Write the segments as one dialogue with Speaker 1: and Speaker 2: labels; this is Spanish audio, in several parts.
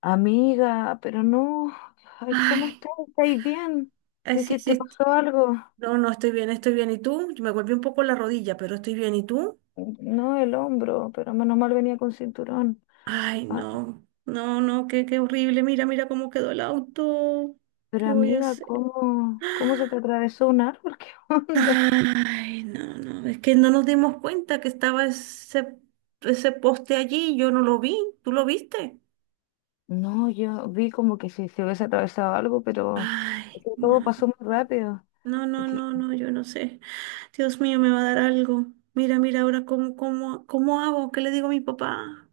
Speaker 1: Amiga, pero no, ay, ¿cómo
Speaker 2: Ay,
Speaker 1: estás? ¿Estáis bien?
Speaker 2: ay,
Speaker 1: ¿Qué,
Speaker 2: sí,
Speaker 1: qué te
Speaker 2: sí.
Speaker 1: pasó algo?
Speaker 2: No, no, estoy bien, estoy bien. ¿Y tú? Me golpeé un poco la rodilla, pero estoy bien. ¿Y tú?
Speaker 1: No, el hombro, pero menos mal venía con cinturón.
Speaker 2: Ay,
Speaker 1: Ah,
Speaker 2: no, no, no, qué, qué horrible. Mira, mira cómo quedó el auto.
Speaker 1: pero
Speaker 2: ¿Qué voy a
Speaker 1: amiga,
Speaker 2: hacer?
Speaker 1: ¿cómo, cómo se te atravesó un árbol? ¿Qué onda?
Speaker 2: Ay, no, no, es que no nos dimos cuenta que estaba ese poste allí. Yo no lo vi. ¿Tú lo viste?
Speaker 1: No, yo vi como que si se hubiese atravesado algo, pero es
Speaker 2: Ay,
Speaker 1: que todo
Speaker 2: no.
Speaker 1: pasó muy rápido.
Speaker 2: No,
Speaker 1: Y
Speaker 2: no,
Speaker 1: que,
Speaker 2: no, no, yo no sé. Dios mío, me va a dar algo. Mira, mira, ahora cómo, cómo, cómo hago, ¿qué le digo a mi papá?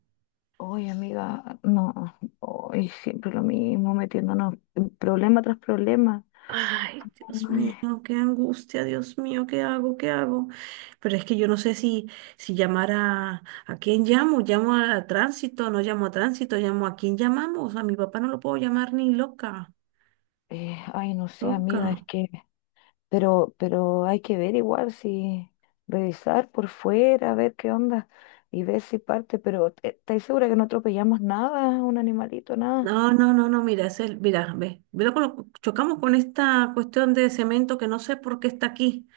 Speaker 1: oye, amiga, no, hoy siempre lo mismo, metiéndonos en problema tras problema.
Speaker 2: Ay, Dios
Speaker 1: Ay,
Speaker 2: mío, qué angustia, Dios mío, ¿qué hago? ¿Qué hago? Pero es que yo no sé si llamar a quién llamo, llamo a tránsito, no llamo a tránsito, llamo a quién llamamos, a mi papá no lo puedo llamar ni loca,
Speaker 1: ay, no sé, amiga, es
Speaker 2: loca.
Speaker 1: que Pero hay que ver igual si revisar por fuera, ver qué onda y ver si parte. Pero ¿estáis segura que no atropellamos nada, un animalito, nada?
Speaker 2: No, no, no, no, mira, es el, mira, ve, mira con chocamos con esta cuestión de cemento que no sé por qué está aquí.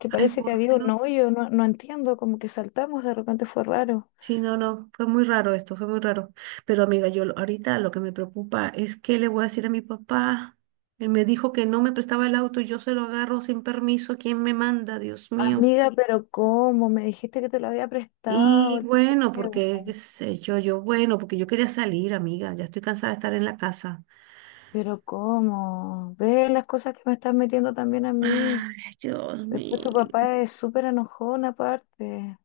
Speaker 1: Que
Speaker 2: Ay,
Speaker 1: parece que
Speaker 2: por
Speaker 1: había un
Speaker 2: Dios.
Speaker 1: hoyo, no, no entiendo, como que saltamos, de repente fue raro.
Speaker 2: Sí, no, no, fue muy raro esto, fue muy raro. Pero amiga, ahorita lo que me preocupa es que le voy a decir a mi papá. Él me dijo que no me prestaba el auto y yo se lo agarro sin permiso. ¿Quién me manda? Dios mío.
Speaker 1: Amiga, pero ¿cómo? Me dijiste que te lo había prestado
Speaker 2: Y
Speaker 1: el
Speaker 2: bueno, porque,
Speaker 1: juego.
Speaker 2: qué sé yo, yo, bueno, porque yo quería salir, amiga. Ya estoy cansada de estar en la casa.
Speaker 1: Pero ¿cómo? Ve las cosas que me estás metiendo también a mí.
Speaker 2: Ay, Dios
Speaker 1: Después tu
Speaker 2: mío.
Speaker 1: papá es súper enojón aparte.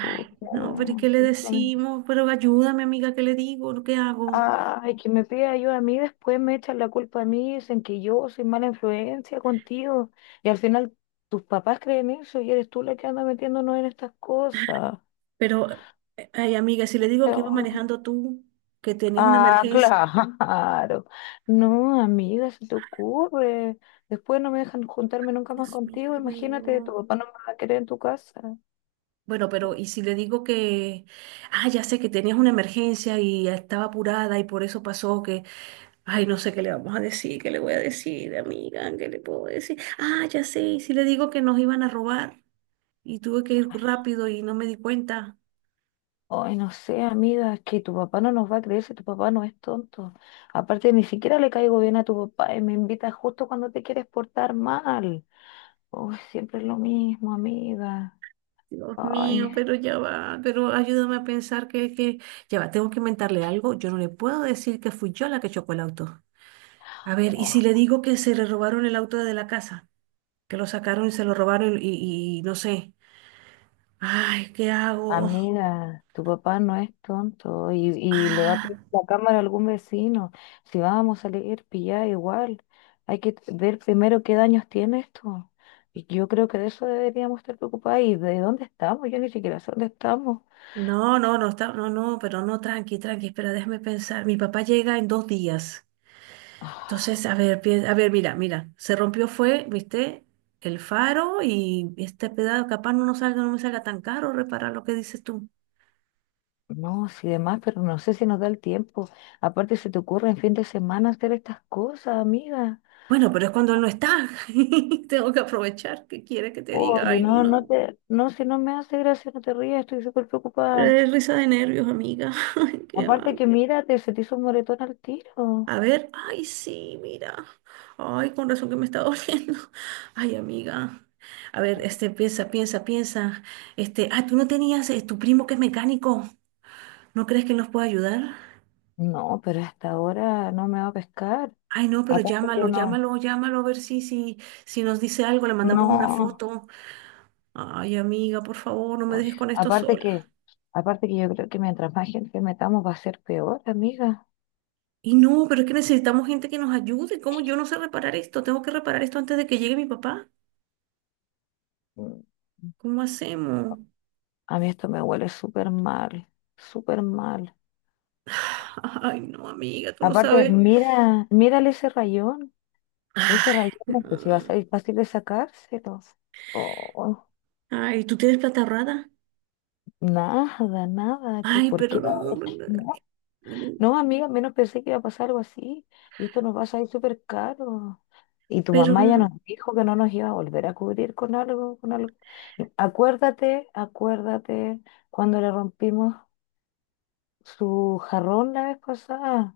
Speaker 1: Puta,
Speaker 2: no, pero ¿y
Speaker 1: no,
Speaker 2: qué le
Speaker 1: sí, no.
Speaker 2: decimos? Pero ayúdame, amiga, ¿qué le digo? ¿Qué hago?
Speaker 1: Ay, que me pide ayuda a mí, después me echan la culpa a mí, dicen que yo soy mala influencia contigo. Y al final tus papás creen eso y eres tú la que anda metiéndonos en estas cosas.
Speaker 2: Pero, ay, amiga, si le digo que iba
Speaker 1: Pero-
Speaker 2: manejando tú, que tenías una
Speaker 1: Ah,
Speaker 2: emergencia,
Speaker 1: claro. No, amiga, se te ocurre. Después no me dejan juntarme nunca más
Speaker 2: Dios mío,
Speaker 1: contigo.
Speaker 2: ¿qué le
Speaker 1: Imagínate,
Speaker 2: digo?
Speaker 1: tu papá no me va a querer en tu casa.
Speaker 2: Bueno, pero ¿y si le digo que, ah, ya sé que tenías una emergencia y estaba apurada y por eso pasó que, ay, no sé qué le vamos a decir, qué le voy a decir, amiga, qué le puedo decir? Ah, ya sé, ¿y si le digo que nos iban a robar y tuve que ir rápido y no me di cuenta?
Speaker 1: Ay, no sé, amiga, es que tu papá no nos va a creer si tu papá no es tonto. Aparte, ni siquiera le caigo bien a tu papá y me invita justo cuando te quieres portar mal. Uy, siempre es lo mismo, amiga.
Speaker 2: Dios mío,
Speaker 1: Ay,
Speaker 2: pero ya va, pero ayúdame a pensar ya va, tengo que inventarle algo, yo no le puedo decir que fui yo la que chocó el auto. A ver, ¿y si le
Speaker 1: oh,
Speaker 2: digo que se le robaron el auto de la casa? Que lo sacaron y se lo robaron y no sé. Ay, ¿qué hago?
Speaker 1: amiga, tu papá no es tonto y le va a
Speaker 2: Ah,
Speaker 1: pedir la cámara a algún vecino. Si vamos a salir pillada igual, hay que ver primero qué daños tiene esto. Y yo creo que de eso deberíamos estar preocupados y de dónde estamos. Yo ni siquiera sé dónde estamos.
Speaker 2: no, no, no está, no, no, pero no, tranqui, tranqui, espera, déjame pensar. Mi papá llega en dos días. Entonces,
Speaker 1: Ah.
Speaker 2: a ver, a ver, mira, mira, se rompió fue, viste, el faro y este pedazo, capaz no nos salga, no me salga tan caro reparar lo que dices tú.
Speaker 1: No, sí, demás, pero no sé si nos da el tiempo. Aparte, se te ocurre en fin de semana hacer estas cosas, amiga.
Speaker 2: Bueno, pero es cuando él no está. Tengo que aprovechar. ¿Qué quiere que te diga?
Speaker 1: Oye,
Speaker 2: Ay,
Speaker 1: no,
Speaker 2: no.
Speaker 1: no, si no me hace gracia, no te rías, estoy súper preocupada.
Speaker 2: Risa de nervios, amiga. Ay, ¿qué
Speaker 1: Aparte que
Speaker 2: hago?
Speaker 1: mírate, se te hizo un moretón al tiro.
Speaker 2: A ver, ay, sí, mira. Ay, con razón que me está doliendo. Ay, amiga. A ver, este, piensa, piensa, piensa. Este, ah, tú no tenías tu primo que es mecánico. ¿No crees que nos puede ayudar?
Speaker 1: No, pero hasta ahora no me va a pescar.
Speaker 2: Ay, no, pero
Speaker 1: Aparte
Speaker 2: llámalo,
Speaker 1: que no,
Speaker 2: llámalo, llámalo, a ver si nos dice algo, le mandamos una
Speaker 1: no.
Speaker 2: foto. Ay, amiga, por favor, no me
Speaker 1: Uy,
Speaker 2: dejes con esto sola.
Speaker 1: Aparte que yo creo que mientras más gente metamos va a ser peor, amiga.
Speaker 2: Y no, pero es que necesitamos gente que nos ayude. ¿Cómo yo no sé reparar esto? Tengo que reparar esto antes de que llegue mi papá.
Speaker 1: Mm,
Speaker 2: ¿Cómo hacemos?
Speaker 1: A mí esto me huele súper mal, súper mal.
Speaker 2: Ay, no, amiga, tú no
Speaker 1: Aparte,
Speaker 2: sabes.
Speaker 1: mira, mírale ese rayón. Ese
Speaker 2: Ay,
Speaker 1: rayón, pues si va a
Speaker 2: no.
Speaker 1: ser fácil de sacárselo. Oh,
Speaker 2: Ay, ¿tú tienes plata ahorrada?
Speaker 1: nada, nada. ¿Qué,
Speaker 2: Ay,
Speaker 1: por
Speaker 2: pero
Speaker 1: qué?
Speaker 2: no,
Speaker 1: No, no, amiga, menos pensé que iba a pasar algo así. Y esto nos va a salir súper caro. Y tu
Speaker 2: pero
Speaker 1: mamá ya
Speaker 2: no.
Speaker 1: nos dijo que no nos iba a volver a cubrir con algo, con algo. Y acuérdate, acuérdate cuando le rompimos su jarrón la vez pasada.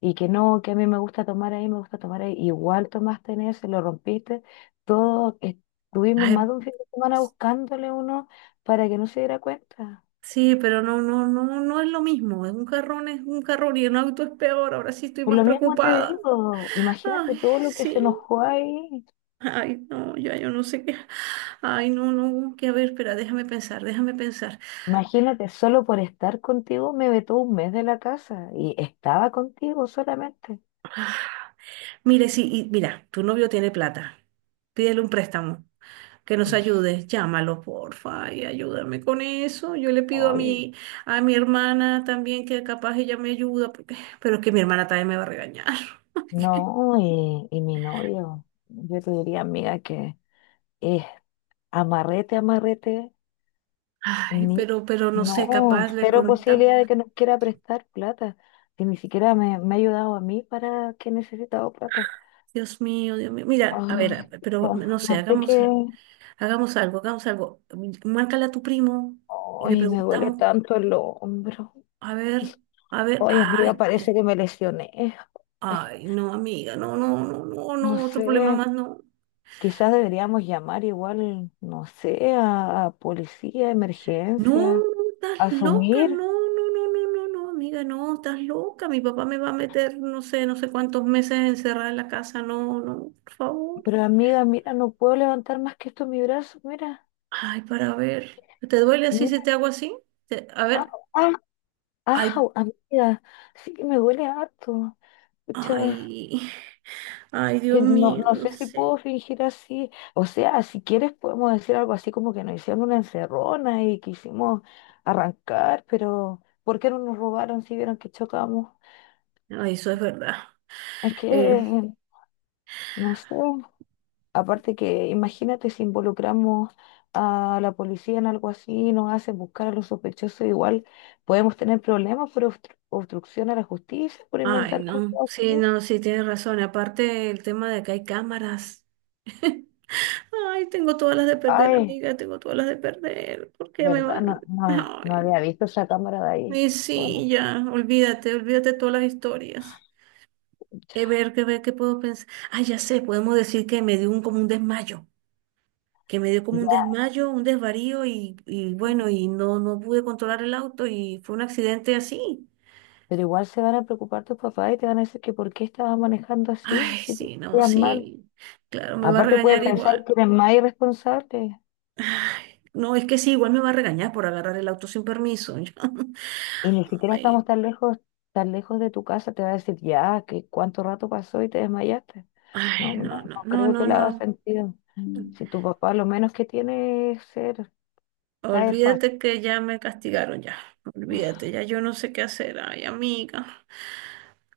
Speaker 1: Y que no, que a mí me gusta tomar ahí, me gusta tomar ahí. Igual tomaste en ese, lo rompiste. Todo estuvimos
Speaker 2: Ay,
Speaker 1: más de un fin de semana buscándole uno para que no se diera cuenta.
Speaker 2: sí, pero no, no, no, no es lo mismo. Es un carrón y un auto es peor. Ahora sí estoy
Speaker 1: Por
Speaker 2: más
Speaker 1: lo mismo te
Speaker 2: preocupada.
Speaker 1: digo, imagínate
Speaker 2: Ay,
Speaker 1: todo lo que se
Speaker 2: sí.
Speaker 1: enojó ahí.
Speaker 2: Ay, no, ya yo no sé qué. Ay, no, no, que a ver, espera, déjame pensar, déjame pensar.
Speaker 1: Imagínate, solo por estar contigo me vetó un mes de la casa y estaba contigo solamente.
Speaker 2: Mire, sí, y mira, tu novio tiene plata. Pídele un préstamo. Que nos ayudes, llámalo, porfa, y ayúdame con eso. Yo le pido a
Speaker 1: Oye,
Speaker 2: a mi hermana también que capaz ella me ayuda, porque, pero es que mi hermana también me va a regañar.
Speaker 1: no, y mi novio, yo te diría, amiga, que es amarrete, amarrete.
Speaker 2: Ay,
Speaker 1: Ni-
Speaker 2: pero no sé,
Speaker 1: no,
Speaker 2: capaz le
Speaker 1: cero
Speaker 2: contamos.
Speaker 1: posibilidad de que nos quiera prestar plata. Si ni siquiera me ha ayudado a mí para que he necesitado plata.
Speaker 2: Dios mío, Dios mío. Mira, a ver,
Speaker 1: Ah,
Speaker 2: pero
Speaker 1: no,
Speaker 2: no sé,
Speaker 1: no sé qué.
Speaker 2: hagamos algo, hagamos algo. Márcale a tu primo y le
Speaker 1: Ay, me duele
Speaker 2: preguntamos,
Speaker 1: tanto el hombro.
Speaker 2: a ver, a ver,
Speaker 1: Ay, amiga,
Speaker 2: ay,
Speaker 1: parece que me lesioné. Ay,
Speaker 2: ay, no, amiga, no, no, no, no,
Speaker 1: no
Speaker 2: no, otro problema
Speaker 1: sé.
Speaker 2: más, no.
Speaker 1: Quizás deberíamos llamar igual, no sé, a policía,
Speaker 2: No,
Speaker 1: emergencia,
Speaker 2: estás loca, no,
Speaker 1: asumir.
Speaker 2: no, no, no, no, no, amiga, no, estás loca. Mi papá me va a meter, no sé, no sé cuántos meses encerrada en la casa, no, no, por favor.
Speaker 1: Pero amiga, mira, no puedo levantar más que esto en mi brazo. Mira,
Speaker 2: Ay, para ver, ¿te duele así si
Speaker 1: mira.
Speaker 2: te hago así? A
Speaker 1: Ah,
Speaker 2: ver,
Speaker 1: ah,
Speaker 2: ay,
Speaker 1: Ah, amiga, sí que me duele harto. Pucha,
Speaker 2: ay, ay,
Speaker 1: que
Speaker 2: Dios
Speaker 1: no,
Speaker 2: mío,
Speaker 1: no
Speaker 2: no
Speaker 1: sé si puedo
Speaker 2: sé.
Speaker 1: fingir así. O sea, si quieres podemos decir algo así como que nos hicieron una encerrona y quisimos arrancar, pero ¿por qué no nos robaron si vieron que chocamos?
Speaker 2: Ay, eso es verdad.
Speaker 1: Es que,
Speaker 2: Eh,
Speaker 1: no sé, aparte que imagínate si involucramos a la policía en algo así, y nos hacen buscar a los sospechosos igual, podemos tener problemas por obstrucción a la justicia, por
Speaker 2: Ay,
Speaker 1: inventar cosas
Speaker 2: no, sí,
Speaker 1: así.
Speaker 2: no, sí, tienes razón. Aparte, el tema de que hay cámaras. Ay, tengo todas las de perder,
Speaker 1: Ay.
Speaker 2: amiga, tengo todas las de perder. ¿Por qué me
Speaker 1: ¿Verdad?
Speaker 2: van?
Speaker 1: No, no, no había
Speaker 2: Ay,
Speaker 1: visto esa cámara de ahí.
Speaker 2: y
Speaker 1: Bueno,
Speaker 2: sí, ya, olvídate, olvídate de todas las historias. Ver, que ver, qué puedo pensar. Ah, ya sé, podemos decir que me dio un, como un desmayo, que me dio como un
Speaker 1: ya,
Speaker 2: desmayo, un desvarío y bueno, y no, no pude controlar el auto y fue un accidente así.
Speaker 1: pero igual se van a preocupar tus papás y te van a decir que por qué estabas manejando así,
Speaker 2: Ay,
Speaker 1: si te
Speaker 2: sí, no,
Speaker 1: sentías mal.
Speaker 2: sí, claro, me va a
Speaker 1: Aparte pueden
Speaker 2: regañar
Speaker 1: pensar
Speaker 2: igual.
Speaker 1: que eres más irresponsable
Speaker 2: No, es que sí, igual me va a regañar por agarrar el auto sin permiso.
Speaker 1: y ni siquiera
Speaker 2: Ay,
Speaker 1: estamos tan lejos de tu casa, te va a decir ya, que cuánto rato pasó y te desmayaste. No,
Speaker 2: ay,
Speaker 1: no,
Speaker 2: no, no,
Speaker 1: no
Speaker 2: no,
Speaker 1: creo que
Speaker 2: no,
Speaker 1: le haga
Speaker 2: no.
Speaker 1: sentido. Si tu papá lo menos que tiene es ser caer fácil.
Speaker 2: Olvídate que ya me castigaron ya. Olvídate, ya yo no sé qué hacer. Ay, amiga.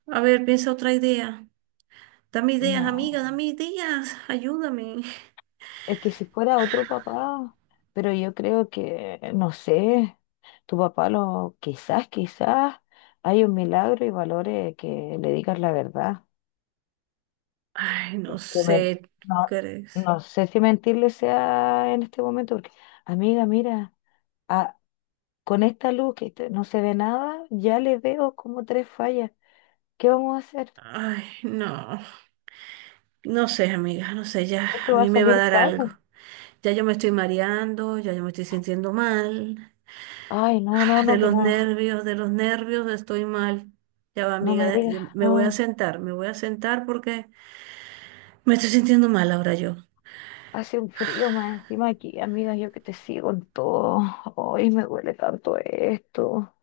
Speaker 2: A ver, piensa otra idea. Dame ideas, amiga,
Speaker 1: No.
Speaker 2: dame ideas. Ayúdame.
Speaker 1: Es que si fuera otro papá, pero yo creo que, no sé, tu papá lo, quizás, quizás hay un milagro y valore que le digas la verdad.
Speaker 2: Ay, no
Speaker 1: Que men-
Speaker 2: sé, ¿tú
Speaker 1: no,
Speaker 2: crees?
Speaker 1: no sé si mentirle sea en este momento, porque, amiga, mira, a- con esta luz no se ve nada, ya le veo como tres fallas. ¿Qué vamos a hacer?
Speaker 2: Ay, no. No sé, amiga, no sé, ya
Speaker 1: Esto
Speaker 2: a
Speaker 1: va a
Speaker 2: mí me va a
Speaker 1: salir
Speaker 2: dar algo.
Speaker 1: caro.
Speaker 2: Ya yo me estoy mareando, ya yo me estoy sintiendo mal.
Speaker 1: Ay, no, no, no, que no,
Speaker 2: De los nervios estoy mal. Ya va,
Speaker 1: no
Speaker 2: amiga,
Speaker 1: me digas,
Speaker 2: me voy a
Speaker 1: no.
Speaker 2: sentar, me voy a sentar porque me estoy sintiendo mal ahora yo.
Speaker 1: Hace un frío más encima aquí, amiga, yo que te sigo en todo. Hoy me duele tanto esto.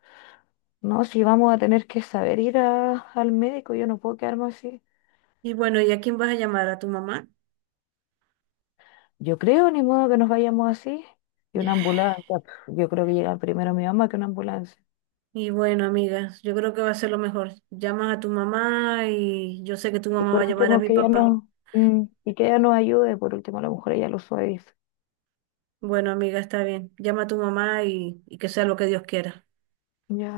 Speaker 1: No, si vamos a tener que saber ir al médico, yo no puedo quedarme así.
Speaker 2: Y bueno, ¿y a quién vas a llamar? ¿A tu mamá?
Speaker 1: Yo creo, ni modo que nos vayamos así. Y una ambulancia, pf, yo creo que llega primero mi mamá que una ambulancia.
Speaker 2: Y bueno, amigas, yo creo que va a ser lo mejor. Llamas a tu mamá y yo sé que tu
Speaker 1: Y
Speaker 2: mamá va a
Speaker 1: por
Speaker 2: llamar a
Speaker 1: último,
Speaker 2: mi
Speaker 1: que ella
Speaker 2: papá.
Speaker 1: no, mm, y que ella nos ayude, por último, a lo mejor ella lo suaviza.
Speaker 2: Bueno, amiga, está bien. Llama a tu mamá y que sea lo que Dios quiera.
Speaker 1: Ya.